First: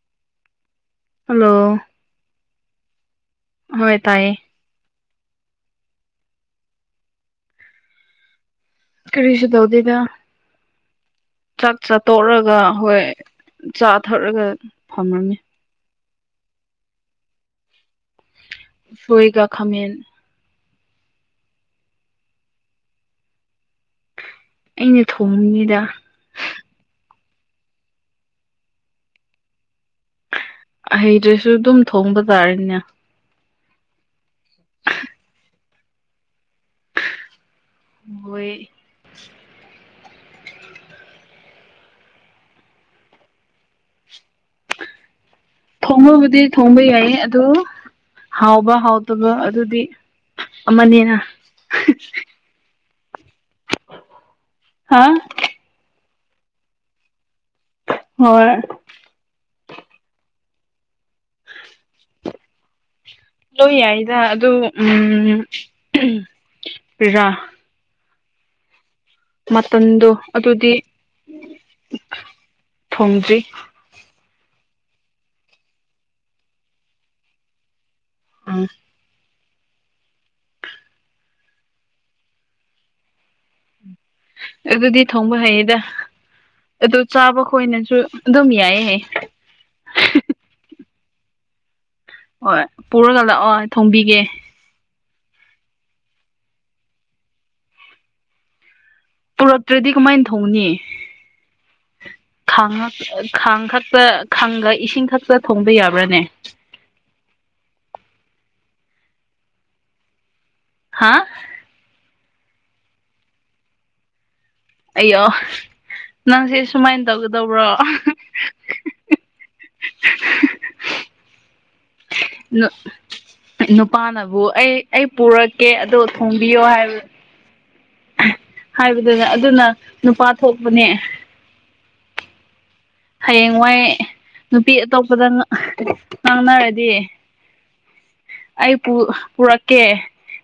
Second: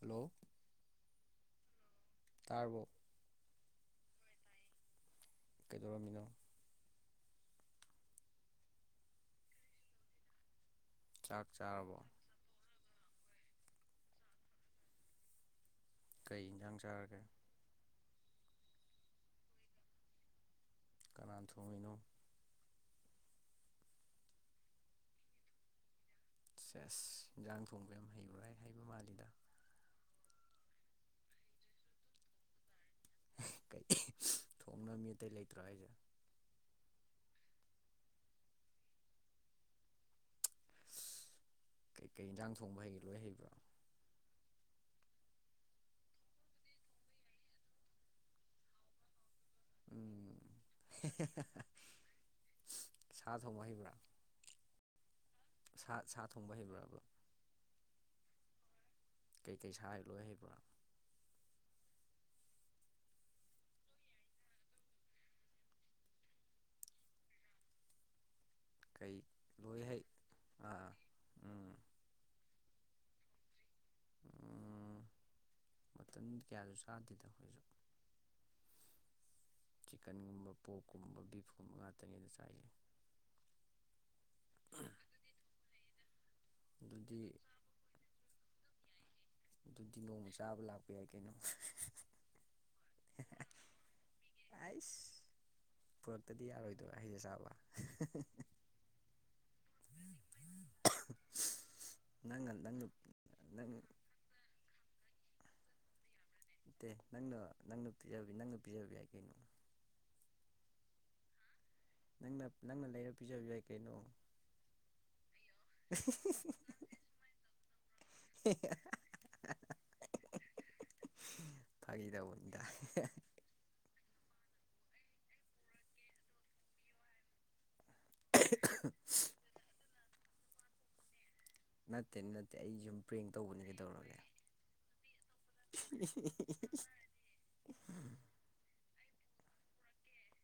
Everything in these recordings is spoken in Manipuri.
ꯍꯜꯂꯣ꯫ ꯍꯜꯂꯣ꯫ ꯇꯥꯔꯕ‌ꫭ꯫ ꯍꯣꯏ ꯇꯥꯏꯌꯦ꯫ ꯀꯩꯗꯧꯔꯝꯃꯤꯅꯣ꯫ ꯀꯔꯤꯁꯨ ꯇꯧꯗꯦꯗ ꯆꯥꯛ ꯆꯥꯠꯇꯣꯛꯔꯒ꯫ ꯍꯣꯏ ꯆꯥ ꯊꯛꯔꯒ ꯐꯝꯔꯝꯃꯤ꯫ ꯀꯩ ꯏꯟꯖꯥꯡ ꯆꯥꯔꯒꯦ꯫ ꯁꯣꯏꯒ ꯈꯥꯃꯦꯟ꯫ ꯀꯅꯥꯅ ꯊꯣꯡꯉꯤꯅꯣ꯫ ꯑꯩꯅ ꯊꯣꯡꯉꯤꯅꯤꯗ꯫ ꯁꯦꯁ ꯏꯟꯖꯥꯡ ꯊꯣꯡꯕ ꯌꯥꯝ ꯍꯩꯕ꯭ꯔ ꯍꯥꯏ ꯍꯩꯕ ꯃꯥꯜꯂꯤꯗ꯫ ꯍꯩꯗ꯭ꯔꯁꯨ ꯑꯗꯨꯝ ꯊꯣꯡꯕ ꯇꯥꯔꯦꯗꯅ꯫ ꯀꯩ ꯊꯣꯡꯅꯕ ꯃꯤ ꯑꯇꯩ ꯂꯩꯇ꯭ꯔꯥ ꯍꯥꯏꯁꯦ꯫ ꯃꯣꯏ꯫ ꯑꯁ ꯀꯩꯀꯩ ꯌꯦꯟꯖꯥꯡ ꯊꯣꯡꯕ ꯍꯩꯒꯦ ꯂꯣꯏ ꯍꯩꯕ꯭ꯔꯣ꯫ ꯊꯣꯡꯉꯕꯨꯗꯤ ꯊꯣꯡꯕ ꯌꯥꯏ ꯑꯗꯨ ꯍꯥꯎꯕ ꯍꯥꯎꯇꯕ ꯑꯗꯨ ꯁꯥ ꯊꯣꯛꯕ ꯍꯩꯕꯔꯥ ꯍꯥꯥ ꯁꯥ ꯁꯥ ꯊꯣꯡꯕ ꯍꯩꯕ꯭ꯔꫭꯕ ꯍꯣꯏ ꯀꯩꯀꯩ ꯁꯥ ꯂꯣꯏ ꯍꯩꯕ꯭ꯔꯥ ꯂꯣꯏ ꯌꯥꯏꯗ ꯑꯗꯨ ꯎꯝ ꯄꯤꯔꯥ ꯀꯩ ꯂꯣꯏ ꯍꯩ ꯃꯇꯟꯗꯣ ꯑꯗꯨꯗꯤ ꯑꯥ ꯎꯝ ꯊꯣꯡꯗ꯭ꯔꯤ ꯑꯝ ꯑꯗꯨꯗꯤ ꯀꯌꯥꯁꯨ ꯆꯥꯗꯦꯗ ꯑꯩꯈꯣꯏꯁꯨ ꯑꯝ ꯆꯤꯛꯀꯟꯒꯨꯝꯕ ꯄꯣꯛꯀꯨꯝꯕ ꯕꯤꯐꯀꯨꯝꯕ ꯉꯥꯛꯇꯅꯤꯗ ꯆꯥꯏꯁꯤ ꯑꯗꯨꯗꯤ ꯊꯣꯡꯕ ꯍꯩꯌꯦꯗ ꯑꯗꯨ ꯑꯗꯨꯗꯤ ꯆꯥꯕ ꯈꯣꯏꯅꯁꯨ ꯑꯗꯨꯝ ꯌꯥꯏꯌꯦ ꯍꯥꯢꯌꯦ ꯑꯗꯨꯗꯤ ꯅꯣꯡ ꯆꯥꯕ ꯂꯥꯛꯄ ꯌꯥꯏ ꯀꯩꯅꯣ ꯍꯣꯏ ꯄꯨꯔꯒ ꯂꯥꯛꯑꯣ ꯊꯣꯡꯕꯤꯒꯦ ꯑꯩꯁ ꯄꯨꯔꯛꯇꯗꯤ ꯌꯥꯔꯣꯏꯗꯔꯣ ꯍꯥꯢꯁꯦ ꯆꯥꯕ ꯄꯨꯔꯛꯇ꯭ꯔꯗꯤ ꯀꯃꯥꯏꯅ ꯊꯣꯡꯅꯤ [unintelligible] ꯈꯥꯡ ꯅꯪꯅ ꯈꯥꯡ ꯅꯪ ꯈꯛꯇ ꯈꯥꯡꯒ ꯏꯁꯤꯡ ꯈꯛꯇ ꯊꯣꯡꯕ ꯌꯥꯕ꯭ꯔꯥꯅꯦ ꯅꯠꯇꯦ ꯅꯪꯅ ꯅꯪꯅ ꯄꯤꯖ ꯅꯪꯅ ꯄꯤꯖꯕ ꯌꯥꯏ ꯀꯩꯅꯣ ꯍꯥꯥ ꯅꯪꯅ ꯅꯪꯅ ꯂꯩꯔ ꯄꯤꯖꯕ ꯌꯥꯏ ꯀꯩꯅꯣ ꯑꯌꯣ ꯅꯪꯁꯦ ꯁꯨꯃꯥꯏꯅ ꯇꯧꯒꯗꯧꯕ꯭ꯔꯣ ꯐꯥꯒꯤ ꯗꯧꯕꯅꯤꯗ ꯅꯨꯄꯥꯅꯕꯨ ꯑꯩ ꯑꯩ ꯄꯨꯔꯛꯀꯦ ꯑꯗꯣ ꯊꯣꯡꯕꯤꯌꯣ ꯍꯥꯏꯕ ꯍꯥꯏꯕꯗꯨꯅ ꯑꯗꯨꯅ ꯅꯨꯄꯥ ꯊꯣꯛꯄꯅꯦ ꯅꯠꯇꯦ ꯅꯠꯇꯦ ꯑꯩ ꯁꯨꯝ ꯄ꯭ꯔꯦꯡ ꯇꯧꯕꯅꯤ ꯍꯌꯦꯡꯋꯥꯏ ꯀꯩꯗꯧꯔꯒꯦ ꯅꯨꯄꯤ ꯑꯇꯣꯞꯄꯗ ꯉꯥꯡꯅꯔꯗꯤ ꯎ [inaudible] ꯑꯩ ꯄꯨꯔꯛꯀꯦ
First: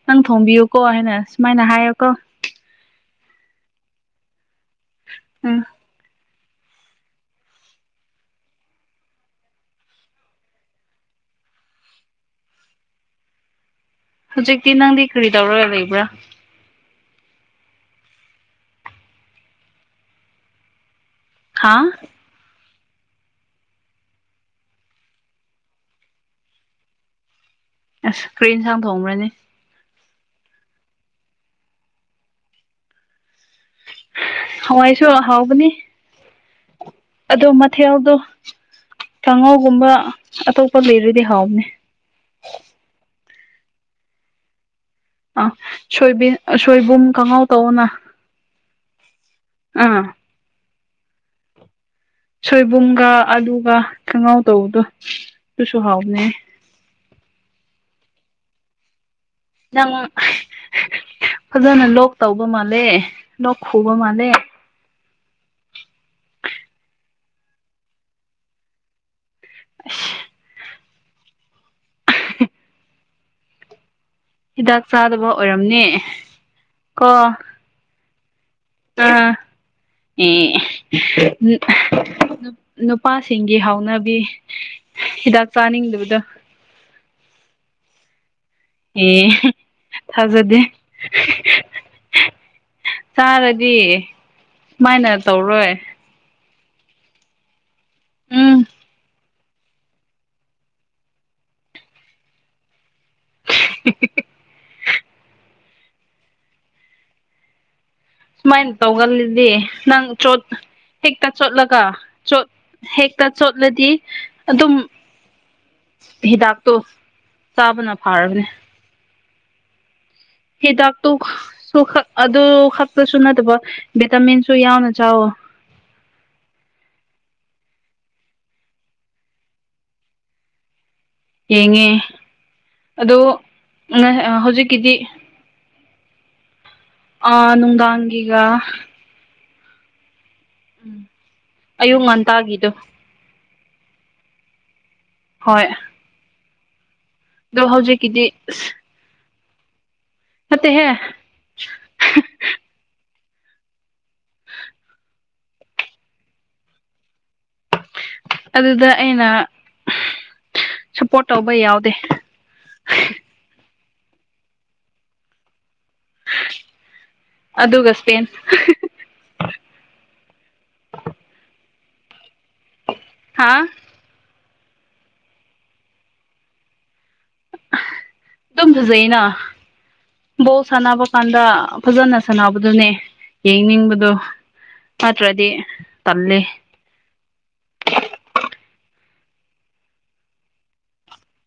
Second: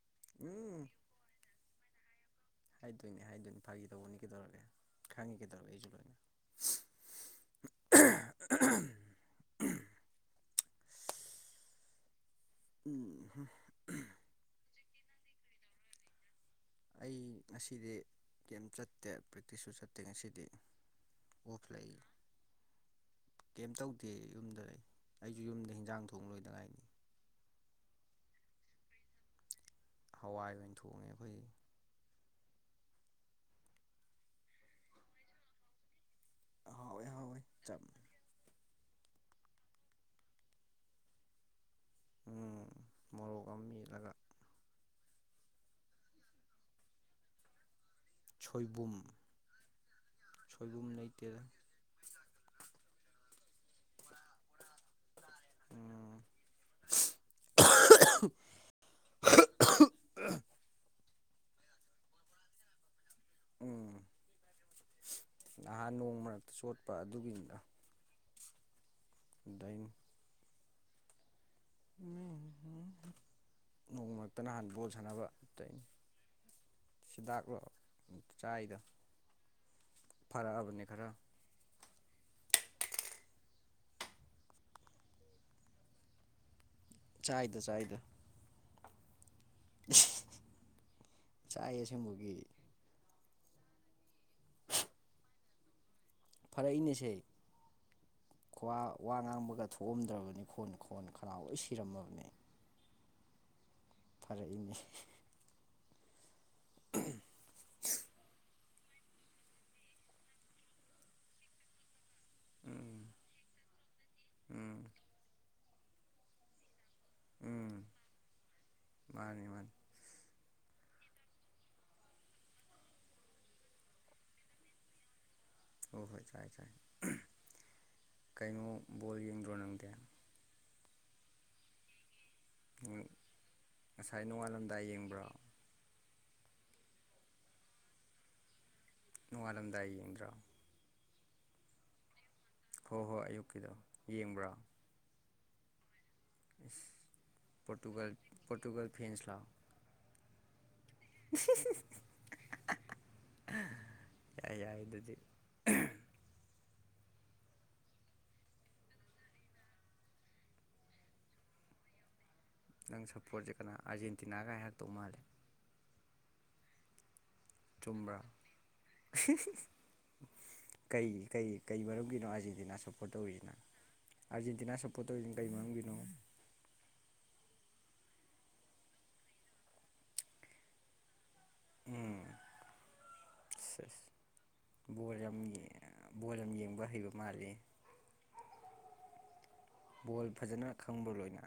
ꯅꯪ ꯊꯣꯡꯕꯤꯌꯨꯀꯣ ꯎꯝ ꯍꯥꯏꯅ ꯁꯨꯃꯥꯏꯅ ꯍꯥꯏꯌꯨꯀꯣ ꯍꯥꯏꯗꯣꯏꯅꯦ ꯍꯥꯏꯗꯣꯏꯅꯤ ꯐꯥꯒꯤ ꯇꯧꯕꯅꯤ ꯀꯩꯗꯧꯔꯛꯒꯦ ꯈꯪꯉꯤ ꯎꯝ ꯀꯩꯗꯧꯔꯒꯦ ꯑꯩꯁꯨ ꯂꯣꯏꯅ ꯎꯝ [inaudible] ꯍꯧꯖꯤꯛꯇꯤ ꯅꯪꯗꯤ ꯀꯔꯤ ꯇꯧꯔꯒ ꯂꯩꯕ꯭ꯔꯥ ꯑꯩ ꯉꯁꯤꯗꯤ ꯀꯦꯝ ꯆꯠꯇꯦ ꯄ꯭ꯔꯦꯛꯇꯤꯁꯁꯨ ꯆꯠꯇꯦ ꯉꯁꯤꯗꯤ ꯑꯣꯐ ꯍꯥ ꯂꯩꯌꯦ ꯀꯩꯝ ꯇꯧꯗꯦ ꯌꯨꯝꯗ ꯂꯩ ꯑꯩꯁꯨ ꯌꯨꯝꯗ ꯍꯤꯟꯖꯥꯡ ꯊꯣꯡ ꯂꯣꯏꯗ ꯉꯥꯏꯔꯤ ꯑꯁ ꯀ꯭ꯔꯤ ꯏꯟꯁꯥꯡ ꯊꯣꯡꯕ꯭ꯔꯅꯦ ꯍꯋꯥꯏ ꯑꯣꯏꯅ ꯊꯣꯡꯉꯦ ꯑꯩꯈꯣꯏꯗꯤ ꯍꯋꯥꯏꯁꯨ ꯍꯥꯎꯕꯅꯦ ꯍꯥꯎꯋꯦ ꯍꯥꯎꯋꯦ ꯑꯗꯣ ꯆꯝ ꯃꯊꯦꯜꯗꯣ ꯀꯥꯡꯉꯧꯒꯨꯝꯕ ꯑꯇꯣꯞꯄ ꯂꯩꯔꯗꯤ ꯍꯥꯎꯕꯅꯦ ꯎꯝ ꯃꯣꯔꯣꯛ ꯑꯃ ꯃꯦꯠꯂꯒ ꯑꯥ ꯁꯣꯏꯕꯤ ꯁꯣꯏꯕꯨꯝ ꯈꯪꯍꯥꯎ ꯇꯧꯑꯣꯅ ꯁꯣꯏꯕꯨꯝ ꯑꯥꯝ ꯁꯣꯏꯕꯨꯝ ꯂꯩꯇꯦꯗ ꯁꯣꯏꯕꯨꯝꯒ ꯑꯂꯨꯒ ꯀꯪꯉꯧ ꯇꯧꯕꯗꯨ ꯑꯗꯨꯁꯨ ꯎꯝ ꯍꯥꯎꯅꯦ ꯅꯪ ꯐꯖꯅ ꯂꯣꯛ ꯇꯧꯕ ꯃꯥꯜꯂꯦ ꯂꯣꯛ ꯈꯨꯕ ꯎꯝ ꯃꯥꯜꯂꯦ ꯅꯍꯥꯟ ꯅꯣꯡ ꯃꯔꯛꯇ ꯆꯣꯠꯄ ꯑꯗꯨꯒꯤꯅꯤꯗ ꯗꯟ [inaudible] ꯎꯝ ꯅꯣꯡꯃ ꯇ ꯅꯍꯥꯟ ꯍꯤꯗꯥꯛ ꯕꯣꯜ ꯁꯥꯟꯅꯕ ꯆꯥꯗꯕ ꯑꯣꯏꯔꯝꯅꯤ ꯀꯣ ꯍꯤꯗꯥꯛꯂꯣ ꯆꯥꯏꯗ ꯑꯥ ꯑꯦ ꯐꯔꯛꯑꯕꯅꯦ ꯈꯔ ꯅꯨꯄꯥꯁꯤꯡꯒꯤ ꯍꯥꯎꯅꯕꯤ ꯍꯤꯗꯥꯛ ꯆꯥꯅꯤꯡꯗꯕꯗ ꯆꯥꯏꯗ ꯆꯥꯏꯗ ꯑꯦ ꯊꯥꯖꯗꯦ ꯆꯥꯏ ꯑꯁꯦꯡꯕꯒꯤ [unintelligible] ꯆꯥꯔꯗꯤ ꯁꯨꯃꯥꯏꯅ ꯇꯧꯔꯣꯏ ꯐꯔꯛꯏꯅꯦꯁꯦ ꯎꯝ ꯈ꯭ꯋꯥ ꯋꯥ ꯉꯥꯡꯕꯒ ꯊꯣꯛꯑꯝꯗ꯭ꯔꯕꯅꯤ ꯈꯣꯟ ꯈꯣꯟ ꯈꯔꯥꯎ ꯂꯣꯏ ꯁꯤꯔꯝꯃꯕꯅꯤ [unintelligible] ꯐꯔꯛꯏꯅꯦ [unintelligible] ꯁꯨꯃꯥꯏꯅ ꯇꯧꯒꯜꯂꯤꯗꯤ ꯅꯪ ꯆꯣꯠ ꯍꯦꯛꯇ ꯆꯣꯠꯂꯒ ꯆꯣꯠ ꯎꯝ ꯍꯦꯛꯇ ꯆꯣꯠꯂꯗꯤ ꯑꯗꯨꯝ ꯎꯝ ꯍꯤꯗꯥꯛꯇꯣ ꯎꯝ ꯆꯥꯕꯅ ꯐꯥꯔꯕꯅꯦ ꯃꯥꯅꯤ ꯃꯥꯅꯤ ꯍꯤꯗꯥꯛꯇꯨ ꯁꯛ ꯑꯗꯨ ꯈꯛꯇꯁꯨ ꯅꯠꯇꯕ ꯚꯤꯇꯥꯃꯤꯟꯁꯨ ꯌꯥꯎꯅ ꯆꯥꯎꯋꯣ ꯍꯣꯏ ꯍꯣꯏ ꯆꯥꯏ ꯆꯥꯏ ꯀꯩꯅꯣ ꯕꯣꯜ ꯌꯦꯡꯗ꯭ꯔꯣ ꯅꯪꯗꯦ ꯌꯦꯡꯉꯦ ꯑꯗꯣ ꯉꯁꯥꯏ ꯅꯣꯡꯉꯥꯜꯂꯝꯗꯥꯏ ꯍꯧꯖꯤꯛꯀꯤꯗꯤ ꯌꯦꯡꯕ꯭ꯔꯣ ꯑꯥ ꯅꯨꯡꯗꯥꯡꯒꯤꯒ ꯅꯣꯡꯉꯥꯜꯂꯝꯗꯥꯏ ꯌꯦꯡꯗ꯭ꯔꯥ ꯑꯌꯨꯛ ꯉꯟꯇꯥꯒꯤꯗꯣ ꯍꯣꯏ ꯍꯣꯏ ꯑꯌꯨꯛꯀꯤꯗꯣ ꯌꯦꯡꯕ꯭ꯔꯥ ꯍꯣꯏ ꯑꯗꯣ ꯄꯣꯔꯇꯨꯒꯜ ꯍꯧꯖꯤꯛꯀꯤꯗꯤ ꯄꯣꯔꯇꯨꯒꯜ ꯐꯦꯟꯁ ꯂꯣ ꯅꯠꯇꯦ ꯍꯦ [unintelligible] ꯌꯥꯏ ꯌꯥꯏ ꯑꯗꯨꯗꯤ ꯑꯗꯨꯗ ꯑꯩꯅ ꯁꯄꯣꯔꯠ ꯇꯧꯕ ꯌꯥꯎꯗꯦ ꯅꯪ ꯁꯞꯄꯣꯔꯠꯁꯦ ꯀꯅꯥ ꯑꯥꯔꯖꯦꯟꯇꯤꯅꯥꯒꯥ ꯍꯥꯢꯔꯛꯇꯧ ꯃꯥꯜꯂꯦ ꯑꯗꯨꯒ ꯆꯨꯝꯕ꯭ꯔꯥ ꯁ꯭ꯄꯦꯟ [unintelligible] ꯀꯩ ꯀꯩ ꯀꯩ ꯃꯔꯝꯒꯤꯅꯣ ꯑꯔꯖꯦꯟꯇꯤꯅ ꯁꯞꯄꯣꯔꯠ ꯍꯥ ꯇꯧꯔꯤꯁꯤꯅ ꯑꯔꯖꯦꯟꯇꯤꯅꯥ ꯁꯞꯄꯣꯔꯠ ꯇꯧꯔꯤꯁꯤꯅ ꯀꯔꯤ ꯃꯔꯝꯒꯤꯅꯣ ꯑꯗꯨꯝ ꯐꯖꯩꯩꯅ ꯕꯣꯜ ꯁꯥꯟꯅꯕ ꯀꯥꯟꯗ ꯐꯖꯅ ꯎꯝ ꯁꯥꯟꯅꯕꯗꯨꯅꯦ ꯌꯦꯡꯅꯤꯡꯕꯗꯣ ꯅꯠꯇ꯭ꯔꯗꯤ ꯑꯣꯢꯔꯝꯅꯤ ꯕꯣꯜ ꯇꯜꯂꯦ ꯌꯥꯝ ꯌꯦꯡꯕ ꯍꯩꯕ ꯃꯥꯜꯂꯤ ꯕꯣꯜ ꯐꯖꯅ ꯈꯪꯕ꯭ꯔꯣ ꯂꯣꯏꯅ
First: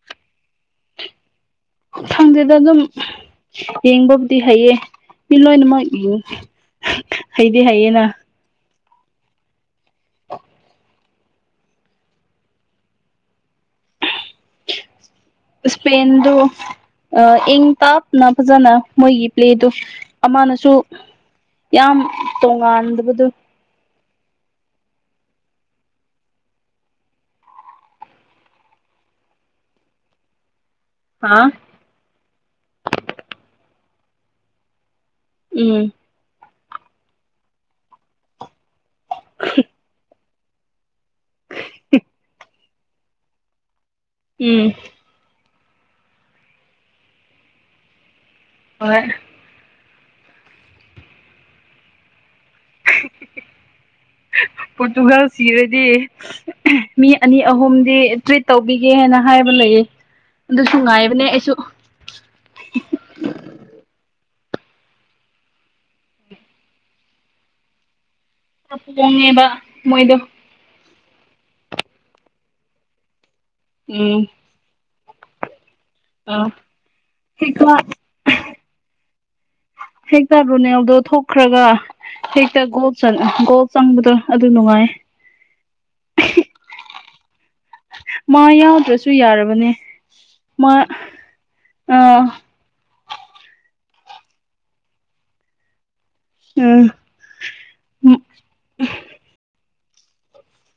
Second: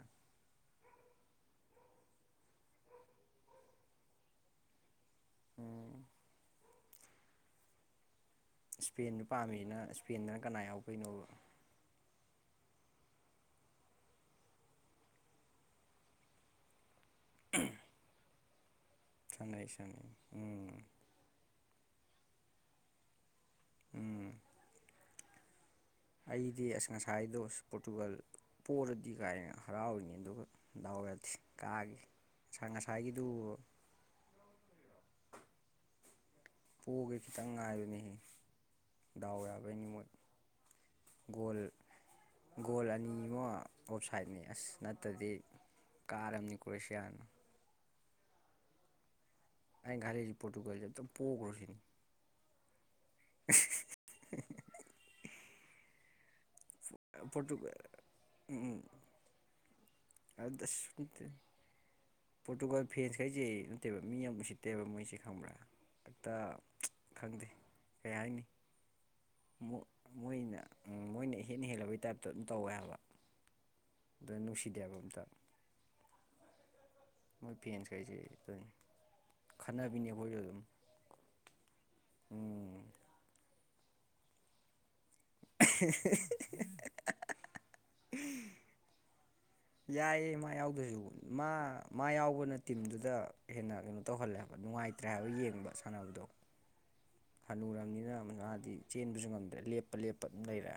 ꯈꯪꯗꯦꯗ ꯑꯗꯨꯝ ꯌꯦꯡꯕꯕꯨꯗꯤ ꯍꯩꯌꯦ ꯃꯤ ꯂꯣꯏꯅꯃꯛ ꯎꯝ ꯌꯦꯡꯉ ꯍꯩꯗꯤ ꯍꯩꯌꯦꯅ ꯏꯁꯄꯦꯟꯗꯨ ꯄꯥꯝꯃꯤꯅ ꯏꯁꯄꯦꯟꯗꯅ ꯀꯅꯥ ꯌꯥꯎꯕꯩꯅꯣ ꯏꯁꯄꯦꯟꯗꯨ ꯏꯪ ꯇꯞꯅ ꯐꯖꯅ ꯃꯣꯏꯒꯤ ꯁꯥꯟꯅꯩ ꯄ꯭ꯂꯦꯗꯨ ꯁꯥꯟꯅꯩ ꯑꯃꯅꯁꯨ ꯎꯝ ꯌꯥꯝ ꯇꯣꯉꯥꯟꯗꯕꯗꯨꯣ ꯎꯝ ꯑꯩꯗꯤ ꯑꯁ ꯉꯁꯥꯏꯗꯣ ꯄꯣꯔꯇꯨꯒꯜ ꯄꯣꯂꯗꯤ ꯀꯥꯏꯅ ꯍꯔꯥꯎꯔꯤꯅꯤ ꯑꯗꯨꯒ ꯂꯧꯔꯗꯤ ꯍꯥ ꯀꯥꯈꯤ ꯉꯁꯥ ꯉꯁꯥꯏꯒꯤꯗꯨ ꯎꯝ ꯄꯣꯒꯦ ꯈꯤꯇꯪ ꯉꯥꯏꯕꯅꯤꯍꯦ ꯗꯥꯎ ꯌꯥꯕꯩꯅꯤ ꯃꯣꯢ ꯒꯣꯜ ꯒꯣꯜ ꯑꯅꯤ ꯑꯃ ꯑꯥꯎꯞꯁꯥꯏꯠꯅꯤ ꯎꯝ ꯑꯁ ꯅꯠ ꯇꯗꯤ ꯀꯥꯔꯝꯅꯤ ꯀ꯭ꯔꯣꯁꯤꯌꯥꯅ ꯍꯣꯢ ꯑꯩꯅ ꯈꯜꯂꯤꯁꯤ ꯄꯣꯇꯨꯒꯜ ꯁꯤ ꯑꯝꯇ ꯄꯣꯒ꯭ꯔꯣꯁꯤꯅꯤ ꯄꯣꯔꯇꯨꯒꯜ ꯁꯤꯔꯗꯤ ꯃꯤ ꯑꯅꯤ ꯄꯣꯔꯇꯨꯒꯜ ꯑꯍꯨꯝꯗꯤ ꯇ꯭ꯔꯤꯠ ꯎꯝ ꯇꯧꯕꯤꯒꯦ ꯍꯥꯏꯅ ꯍꯥꯏꯕ ꯂꯩꯌꯦ ꯑꯗꯨꯁꯨ ꯑꯁ ꯉꯥꯏꯕꯅꯦ ꯑꯩꯁꯨ ꯄꯣꯔꯇꯨꯒꯜ ꯐꯦꯟꯁ ꯈꯩꯁꯦ ꯅꯠꯇꯦꯕ ꯃꯤ ꯌꯥꯝ ꯎꯁꯤꯠꯇꯦꯕ ꯃꯣꯏꯁꯦ ꯈꯪꯕ꯭ꯔꯥ ꯍꯦꯛꯇ ꯈꯪꯗꯦ ꯀꯩ ꯍꯥꯏꯅꯤ [unintelligible] ꯉꯦꯕ ꯑꯃꯨꯛ ꯃꯣꯏꯅ ꯑ ꯃꯣꯏꯅ ꯏꯍꯦꯟꯅ ꯍꯦꯜꯂꯕꯩ ꯇꯥꯏꯞꯇ ꯑꯗꯨꯝ ꯇꯧꯋꯦ ꯍꯥꯏꯕ ꯎꯝ ꯑꯗꯨ ꯅꯨꯡꯁꯤꯗꯦ ꯍꯥꯏꯕ ꯑꯝꯇ ꯑꯥ ꯃꯣꯏ ꯍꯦꯛꯇ ꯄꯦꯟꯁ ꯈꯩꯁꯦ ꯑꯗꯨꯅꯤ ꯈꯠꯅꯕꯤꯅꯦ ꯑꯩꯈꯣꯏꯒ ꯑꯗꯨꯝ [unintelligible] ꯊꯣꯛ ꯈ꯭ꯔꯒ ꯍꯦꯛꯇ ꯎꯝ ꯒꯣꯜ ꯆꯟ ꯒꯣꯜ ꯆꯪꯕꯗꯣ ꯑꯗꯨ ꯅꯨꯡꯉꯥꯏꯌꯦ [unintelligible] ꯃꯥ ꯌꯥꯎꯗ꯭ꯔꯁꯨ ꯌꯥꯔꯕꯅꯦ ꯌꯥꯏꯌꯦ ꯃꯥ ꯌꯥꯎꯗ꯭ꯔꯁꯨ ꯃꯥ ꯑ ꯃꯥ ꯌꯥꯎꯕꯅꯠ__ ꯇꯤꯝꯗꯨꯗ ꯍꯦꯟꯅ ꯀꯩꯅꯣ ꯇꯧꯍꯜꯂꯦ ꯍꯥꯏꯕ ꯅꯨꯡꯉꯥꯏꯇ꯭ꯔꯦ ꯍꯥꯏꯕ ꯌꯦꯡꯕ ꯁꯥꯟꯅꯕꯗꯣ ꯎꯝ ꯍꯅꯨꯔꯝꯅꯤꯅ ꯉꯥꯗꯤ ꯆꯦꯟꯕꯁꯨ ꯉꯝꯗ꯭ꯔꯦ ꯂꯦꯞꯄ ꯂꯦꯞꯄ ꯑꯗꯨꯝ ꯂꯩꯔꯦ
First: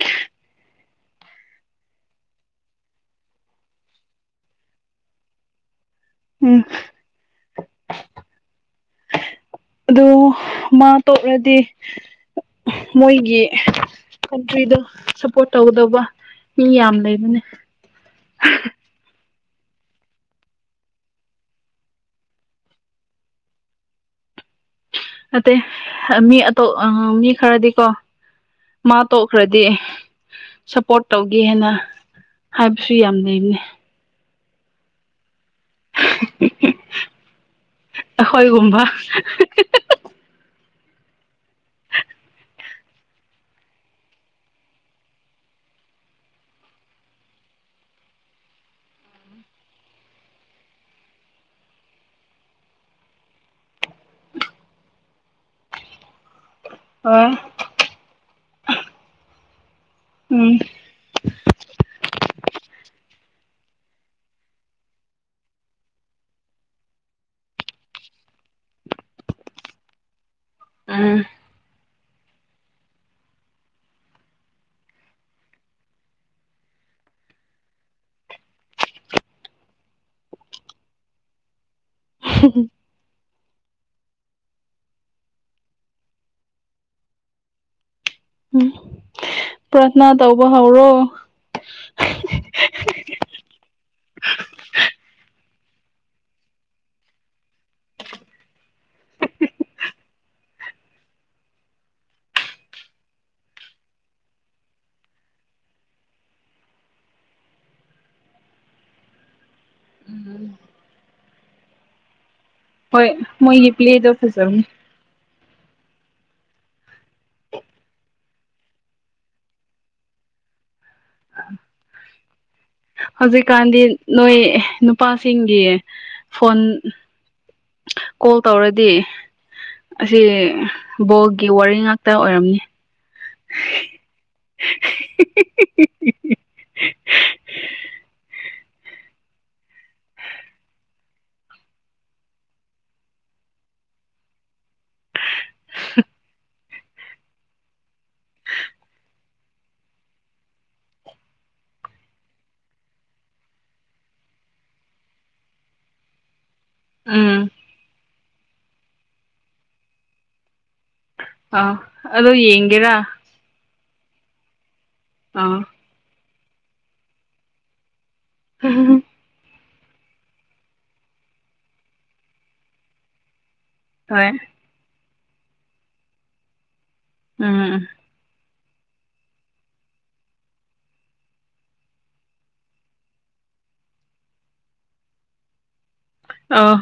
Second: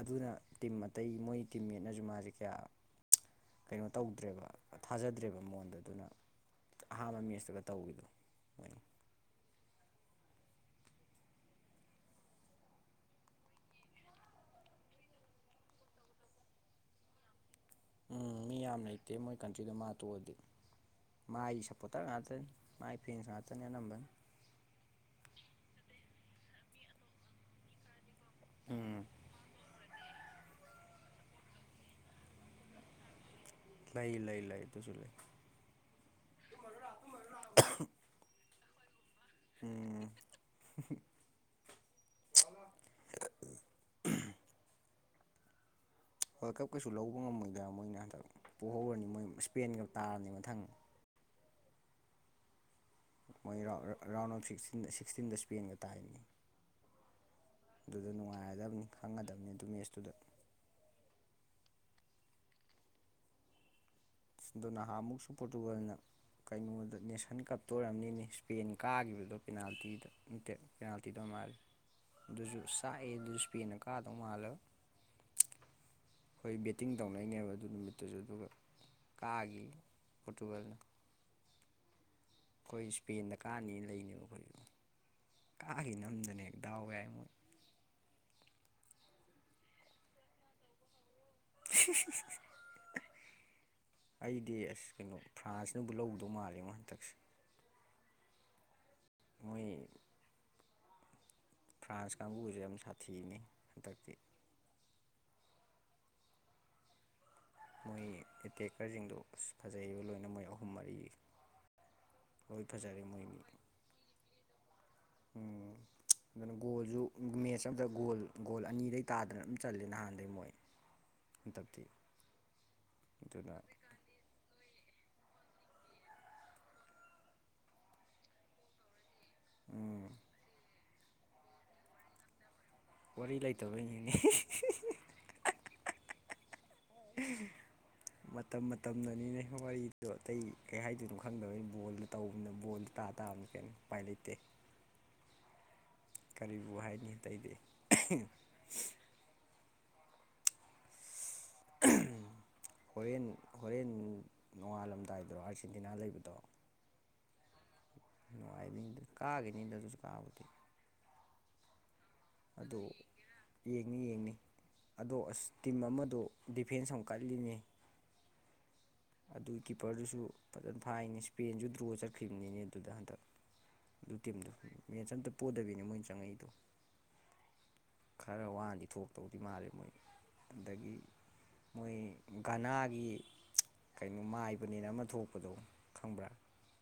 ꯑꯗꯨꯅ ꯇꯤꯝ ꯑꯇꯩ ꯃꯣꯏ ꯇꯤꯝꯒꯩꯅꯖꯨ ꯃꯥꯖꯦ ꯀꯌꯥ ꯀꯩꯅꯣ ꯇꯧꯗ꯭ꯔꯦꯕ ꯑ ꯊꯥꯖꯗ꯭ꯔꯦꯕ ꯃꯉꯣꯟꯗ ꯑꯗꯨꯅ ꯎꯝ ꯑꯍꯥꯟꯕ ꯃꯦꯠꯁꯇꯒ ꯇꯧꯔꯤꯗꯣ ꯃꯣꯏꯅ ꯑꯗꯨ ꯃꯥ ꯇꯣꯛꯔꯗꯤ ꯃꯣꯏꯒꯤ ꯀꯟꯇ꯭ꯔꯤꯗꯣ ꯁꯞꯄꯣꯔꯠ ꯇꯧꯒꯗꯧꯕ ꯃꯤ ꯌꯥꯝ ꯂꯩꯕꯅꯦ ꯎꯝ ꯃꯤ ꯌꯥꯝ ꯂꯩꯇꯦ ꯃꯣꯏ ꯀꯟꯇ꯭ꯔꯤꯗ ꯃꯥ ꯇꯣꯛꯑꯗꯤ ꯃꯥꯏ ꯁꯞꯄꯣꯔꯇꯔ ꯉꯥꯛꯇꯅꯤ ꯃꯥꯏ ꯐꯦꯟꯁ ꯉꯥꯇꯅꯤ ꯑꯅꯝꯕꯅ ꯅꯠꯇꯦ ꯍꯑ ꯃꯤ ꯑꯇꯣꯞ ꯑ ꯃꯤ ꯈꯔꯗꯤꯀꯣ ꯃꯥ ꯎꯝ ꯇꯣꯛꯈ꯭ꯔꯗꯤ ꯁꯞꯄꯣꯔꯠ ꯇꯧꯒꯦ ꯍꯥꯏꯅ ꯍꯥꯏꯕꯁꯨ ꯌꯥꯝ ꯂꯩꯕꯅꯤ ꯂꯩ ꯂꯩ ꯂꯩ ꯑꯗꯨꯁꯨ ꯂꯩ [unintelligible] ꯑꯈꯣꯏꯒꯨꯝꯕ ꯎꯝ [unintelligible] [unintelligible] ꯋꯥꯔꯜ ꯀꯞ ꯀꯩꯁꯨ ꯂꯧꯕ ꯉꯝꯃꯣꯏꯗ ꯃꯣꯏꯅ ꯍꯟꯗꯛ ꯄꯣꯍꯧꯔꯅꯤ ꯃꯣꯏ ꯁ꯭ꯄꯦꯟꯒ ꯇꯥꯕꯅꯦ ꯃꯊꯪ ꯃꯣꯏ ꯔꯥꯎꯟ ꯔ ꯔꯥꯎꯟ ꯑꯣꯐ ꯁꯤꯛꯁꯇꯤꯟꯗ ꯁꯤꯛꯁꯇꯤꯟꯗ ꯁ꯭ꯄꯦꯟꯒ ꯇꯥꯏꯅꯤ ꯑꯣ ꯑꯗꯨꯗ ꯅꯨꯡꯉꯥꯏꯔꯗꯕꯅꯤ ꯈꯪꯉꯗꯕꯅꯤ ꯑꯗꯨ ꯃꯦꯠꯁꯇꯨꯗ ꯎꯝ ꯏꯁ ꯑꯗꯨ ꯅꯍꯥꯃꯨꯛꯁꯨ ꯄꯣꯔꯇꯨꯒꯜꯅ ꯀꯩꯅꯣꯗ ꯅꯦꯁꯟ ꯀꯞꯇ ꯑꯣꯏꯔꯝꯅꯤꯅꯦ ꯁ꯭ꯄꯦꯟ ꯀꯥꯒꯤꯕꯗ ꯄꯦꯅꯥꯜꯇꯤꯗ ꯅꯠꯇꯦ ꯄꯦꯅꯥꯜꯇꯤꯗ ꯃꯥꯜꯂꯤ ꯑꯗꯨꯖꯨ ꯆꯥꯛꯑꯦ ꯑꯗꯨꯖꯨ ꯁ꯭ꯄꯦꯟꯅ ꯀꯥꯗꯧ ꯃꯥꯜꯂꯒ ꯑꯈꯣꯏ ꯕꯦꯇꯤꯡ ꯇꯧꯅꯩꯅꯦꯕ ꯑꯗꯨ ꯅꯨꯃꯤꯠꯇꯨꯁꯨ ꯑꯗꯨꯒ ꯀꯥꯒꯤ ꯄꯣꯔꯇꯨꯒꯜꯅ ꯑꯩꯈꯣꯏ ꯁ꯭ꯄꯦꯟꯗ ꯀꯥꯅꯤꯅ ꯂꯩꯅꯦꯕ ꯑꯩꯈꯣꯏꯁꯨ ꯀꯥꯒꯤ ꯅꯝꯗꯅ ꯍꯦꯛ ꯗꯥꯎ ꯌꯥꯏꯌꯦ ꯃꯣꯏ ꯎꯝ ꯄ꯭ꯔꯊꯅꯥ ꯇꯧꯕ ꯍꯧꯔꯣ [unintelligible] ꯑꯩꯗꯤ ꯑꯁ ꯀꯩꯅꯣ ꯐ꯭ꯔꯥꯟꯁꯅꯕꯨ ꯂꯧꯒꯤꯗꯧ ꯃꯥꯜꯂꯣꯉꯣ ꯍꯟꯇꯛꯁꯦ ꯃꯣꯏꯌꯦ__ ꯐ꯭ꯔꯥꯟꯁ ꯀꯥꯡꯕꯨꯒꯩꯁꯦ ꯌꯥꯝ ꯁꯥꯊꯤꯕꯅꯤ ꯍꯟꯇꯛꯇꯤ ꯃꯣꯏ ꯑꯦꯇꯦꯛꯀꯔꯁꯤꯡꯗꯨ ꯑꯁ ꯐꯖꯩꯕꯣ ꯂꯣꯏꯅ ꯎꯝ ꯃꯣꯏ ꯑꯍꯨꯝ ꯃꯔꯤ ꯂꯣꯏ ꯐꯖꯔꯦ ꯍꯣꯏ ꯃꯣꯏ ꯃꯤ ꯃꯣꯏꯒꯤ ꯄ꯭ꯂꯦꯗꯣ ꯐꯖꯕꯅꯤ ꯎꯝ ꯑꯗꯨꯅ ꯒꯣꯜꯖꯨ ꯃꯦꯠꯆ ꯑꯝꯗ ꯒꯣꯜ ꯒꯣꯜ ꯑꯅꯤꯗꯩ ꯇꯥꯗꯅ ꯑꯃꯝ ꯆꯜꯂꯦ ꯅꯍꯥꯟꯗꯩ ꯃꯣꯏ ꯍꯟꯇꯛꯇꯤ ꯑꯗꯨꯅ ꯍꯧꯖꯤꯛꯀꯥꯟꯗꯤ ꯅꯣꯏ ꯅꯨꯄꯥꯁꯤꯡꯒꯤ ꯐꯣꯟ ꯀꯣꯜ ꯇꯧꯔꯗꯤ ꯎꯝ ꯑꯁꯤ ꯕꯣꯒꯤ ꯋꯥꯔꯤ ꯉꯥꯛꯇ ꯑꯣꯏꯔꯝꯅꯤ ꯋꯥꯔꯤ ꯂꯩꯇꯕꯩꯅꯤꯅꯦ [unintelligible] [unintelligible] [unintelligible] ꯃꯇꯝ ꯃꯇꯝꯅꯅꯤꯅꯦ ꯋꯥꯔꯤꯗꯣ ꯑꯇꯩ ꯀꯩ ꯍꯥꯏꯗꯣꯏꯅꯣ ꯈꯪꯗꯕꯅꯤ ꯕꯣꯜꯗ ꯇꯧꯕꯅꯤꯅ ꯕꯣꯜ ꯇꯥ ꯇꯥꯕꯅꯦ ꯀꯩꯅꯣ ꯎꯄꯥꯏ ꯂꯩꯠꯇꯦ [unintelligible] ꯀꯔꯤꯕꯨ ꯍꯥꯏꯅꯤ ꯑꯇꯩꯗꯤ [unintelligible] ꯍꯣꯔꯦꯟ ꯍꯣꯔꯦꯟ ꯅꯣꯡꯉꯥꯜꯂꯝꯗꯥꯏꯗ꯭ꯔꯣ ꯑꯥꯔꯖꯦꯟꯇꯤꯅꯥ ꯂꯩꯕꯗꯣ ꯎꯝ ꯅꯨꯡꯉꯥꯏꯅꯤꯗ ꯀꯥꯒꯤꯅꯤꯗ ꯑꯗꯨꯖꯨ ꯀꯥꯕꯨꯗꯤ ꯑꯥ ꯑꯗꯣ ꯑꯗꯨ ꯌꯦꯡꯒꯦꯔꯥ ꯌꯦꯡꯅꯤ ꯌꯦꯡꯅꯤ ꯑꯗꯣ ꯑꯁ ꯑꯥ ꯇꯤꯝ ꯑꯃꯗꯣ ꯗꯤꯐꯦꯟꯁ ꯌꯥꯝ ꯀꯜꯂꯤꯅꯦ [unintelligible] ꯑꯗꯨ ꯀꯤꯞꯄꯔꯗꯨꯁꯨ ꯐꯖꯟ ꯐꯥꯏꯅꯦ ꯏꯁꯄꯦꯟꯁꯨ ꯗ꯭ꯔꯣ ꯆꯠꯈꯔꯤꯅꯤꯅꯦ ꯑꯗꯨ ꯍꯟꯗꯛ ꯑꯗꯨ ꯍꯣꯏ ꯇꯤꯝꯗꯣ ꯃꯦꯠꯁ ꯑꯝꯇ ꯄꯣꯗꯕꯤꯅꯦ ꯃꯣꯏꯅ ꯆꯪꯉꯛꯏꯗꯣ ꯎꯝ ꯈꯔ ꯋꯥꯅꯗꯤ ꯊꯣꯛꯇꯧꯗꯤ ꯃꯥꯂꯦ ꯃꯣꯏ ꯑꯗꯒꯤ ꯃꯣꯏ ꯒꯅꯥꯒꯤ ꯀꯩꯅꯣ ꯃꯥꯏꯕꯅꯦꯅ ꯑꯃ ꯊꯣꯛꯄꯗꯣ ꯈꯪꯕ꯭ꯔꯥ ꯑꯥ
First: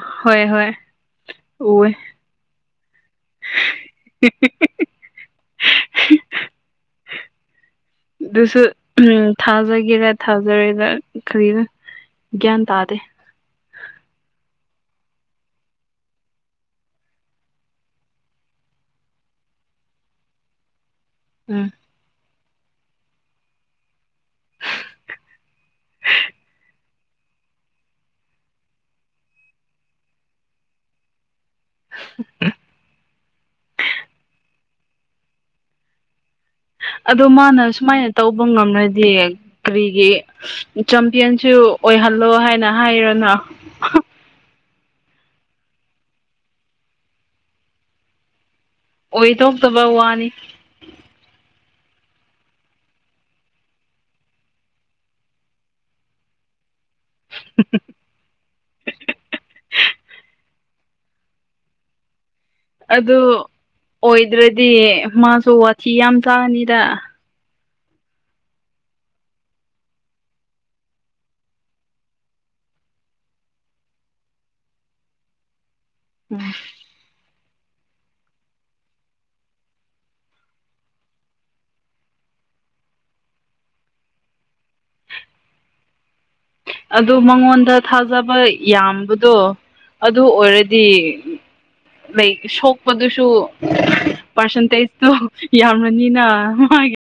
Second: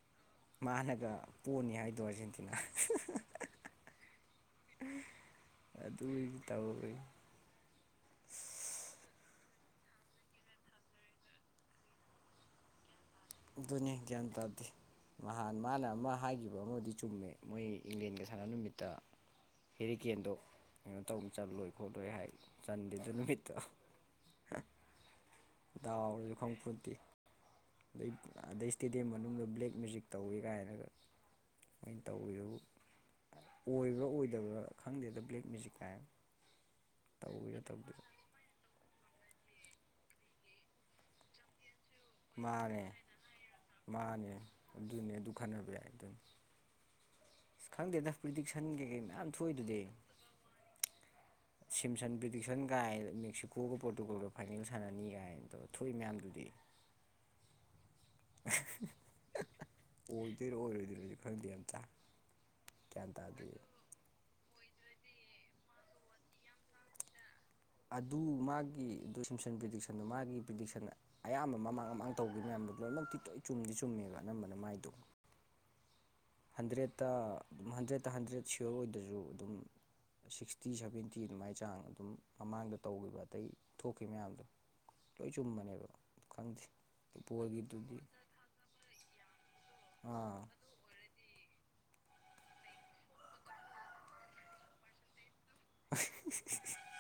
ꯃꯥꯅꯒ ꯄꯣꯅꯤ ꯍꯥꯏꯗꯣ ꯑꯥꯔꯖꯦꯟꯇꯤꯅꯥ [unintelligible] ꯑꯗꯨ ꯑꯣꯏꯅ ꯇꯧꯔꯣ ꯑꯗꯨꯁꯨ ꯎꯝ ꯊꯥꯖꯒꯦꯔ ꯊꯥꯖꯔꯣꯏꯔ ꯀꯔꯤꯔꯥ ꯒ꯭ꯌꯥꯟ ꯇꯥꯗꯦ ꯑꯗꯨꯅꯦ ꯒ꯭ꯌꯥꯟ ꯇꯥꯗꯦ ꯅꯍꯥꯟ ꯃꯥꯅ ꯑꯃ ꯍꯥꯏꯒꯤꯕ ꯑꯃꯗꯤ ꯆꯨꯝꯃꯦ ꯃꯣꯏ ꯏꯪꯂꯦꯟꯒ ꯁꯥꯟꯅ ꯅꯨꯃꯤꯠꯇ ꯍꯦꯔꯤꯀꯦꯟꯗꯣ ꯀꯩꯅꯣ ꯇꯧꯅ ꯎꯝ ꯆꯜꯂꯣꯏ ꯈꯣꯠꯂꯣꯏ ꯍꯥꯏ ꯆꯟꯗꯦ ꯑꯗꯨ ꯅꯨꯃꯤꯠꯇꯣ ꯗꯥꯎꯔꯖꯨ ꯈꯡꯄꯣꯟꯇꯦ ꯑꯗꯩ ꯑꯗꯩ ꯏꯁꯇꯦꯗꯤꯌꯝ ꯃꯅꯨꯡꯗ ꯕ꯭ꯂꯦꯛ ꯃꯦꯖꯤꯛ ꯇꯧꯋꯦ ꯀꯥꯏꯅꯒ ꯑꯩꯅ ꯇꯧꯋꯦꯕꯨ ꯑꯣꯏꯕ꯭ꯔꯥ ꯑꯣꯏꯗꯕ꯭ꯔꯥ ꯈꯪꯗꯦꯗ ꯕ꯭ꯂꯦꯛ ꯃꯦꯖꯤꯛ ꯀꯥꯏꯅ ꯑꯗꯣ ꯃꯥꯅ ꯇꯧꯋꯤꯔ ꯇꯧꯗꯦ ꯁꯨꯃꯥꯏꯅ ꯇꯧꯕ ꯉꯝꯂꯗꯤ ꯀꯔꯤꯒꯤ ꯆꯝꯄꯤꯌꯟꯁꯨ ꯑꯣꯏꯍꯜꯂꯣ ꯍꯥꯏꯅ ꯃꯥꯅꯦ ꯍꯥꯏꯌꯣꯅ ꯃꯥꯅꯦ ꯑꯗꯨꯅꯦ ꯑꯗꯨ ꯈꯟꯅꯕ ꯌꯥꯏ ꯑꯗꯨꯅꯤ ꯑꯁ ꯈꯪꯗꯦꯗ ꯄ꯭ꯔꯤꯗꯤꯛꯁꯟ ꯀꯩꯀꯩ ꯃꯌꯥꯝ ꯊꯣꯛꯏꯗꯨꯗꯤ ꯑꯣꯏꯊꯣꯛꯇꯕ ꯋꯥꯅꯤ ꯁꯤꯝꯁꯟ ꯄꯔꯤꯗꯤꯛꯁꯟꯒꯥꯏ ꯃꯦꯛꯁꯤꯀꯣꯒ ꯄꯣꯔꯇꯨꯒꯜꯒ ꯐꯥꯏꯅꯦꯜ ꯁꯥꯟꯅꯅꯤ ꯀꯥꯏꯅ ꯇꯧ ꯊꯣꯛꯏ ꯃꯌꯥꯝꯗꯨꯗꯤ [unintelligible] ꯑꯣꯏꯗꯣꯏꯔꯣ ꯑꯣꯏꯔꯣꯏꯗꯣꯏꯔꯁꯨ ꯈꯪꯗꯦ ꯑꯝꯇ ꯒ꯭ꯌꯥꯟ ꯑꯗꯨ ꯇꯥꯗꯦ ꯑꯣꯏꯗ꯭ꯔꯗꯤ ꯃꯥꯁꯨ ꯋꯥꯊꯤ ꯌꯥꯝ ꯆꯥꯅꯤꯗ ꯑꯗꯨ ꯃꯥꯒꯤ ꯗꯨ ꯁꯝꯁꯟ ꯄ꯭ꯔꯤꯗꯤꯛꯁꯟꯗꯣ ꯃꯥꯒꯤ ꯄ꯭ꯔꯤꯗꯤꯛꯁꯟ ꯑꯌꯥꯝꯕ ꯃꯃꯥꯡ ꯃꯃꯥꯡ ꯇꯧꯒꯤꯕ ꯃꯌꯥꯝꯗꯣ ꯂꯣꯏꯃꯛꯇꯤ ꯇꯣꯏ ꯆꯨꯝꯗꯤ ꯆꯨꯝꯃꯦꯕ ꯑꯅꯝꯕꯅ ꯃꯥꯏꯗꯣ ꯍꯟꯗ꯭ꯔꯦꯠꯇ ꯑꯗꯨꯝ ꯍꯟꯗ꯭ꯔꯦꯠꯇ ꯍꯟꯗ꯭ꯔꯦꯠ ꯁꯤꯌꯣꯔ ꯑꯣꯏꯗ꯭ꯔꯁꯨ ꯑꯗꯨꯝ ꯁꯤꯛꯁꯇꯤ ꯁꯚꯦꯟꯇꯤ ꯑꯗꯨꯃꯥꯏ ꯆꯥꯡ ꯑꯗꯨꯝ ꯃꯃꯥꯡꯗ ꯇꯧꯒꯤꯕ ꯑꯇꯩ ꯊꯣꯛꯈꯤ ꯃꯌꯥꯝꯗꯣ ꯂꯣꯏ ꯆꯨꯝꯕꯅꯦꯕ꯫ ꯈꯪꯗꯦ ꯑꯗꯨ ꯃꯉꯣꯟꯗ ꯕꯣꯜꯒꯤꯗꯨꯗꯤ ꯊꯥꯖꯕꯩ ꯌꯥꯝꯕꯗꯣ ꯑꯗꯨ ꯑꯥ ꯑꯣꯏꯔꯗꯤ ꯂꯥꯏꯛ ꯁꯣꯛꯄꯗꯨꯁꯨ ꯄꯔꯁꯦꯟꯇꯦꯖꯇꯣ ꯌꯥꯝꯔꯅꯤꯅ ꯃꯥꯒꯤ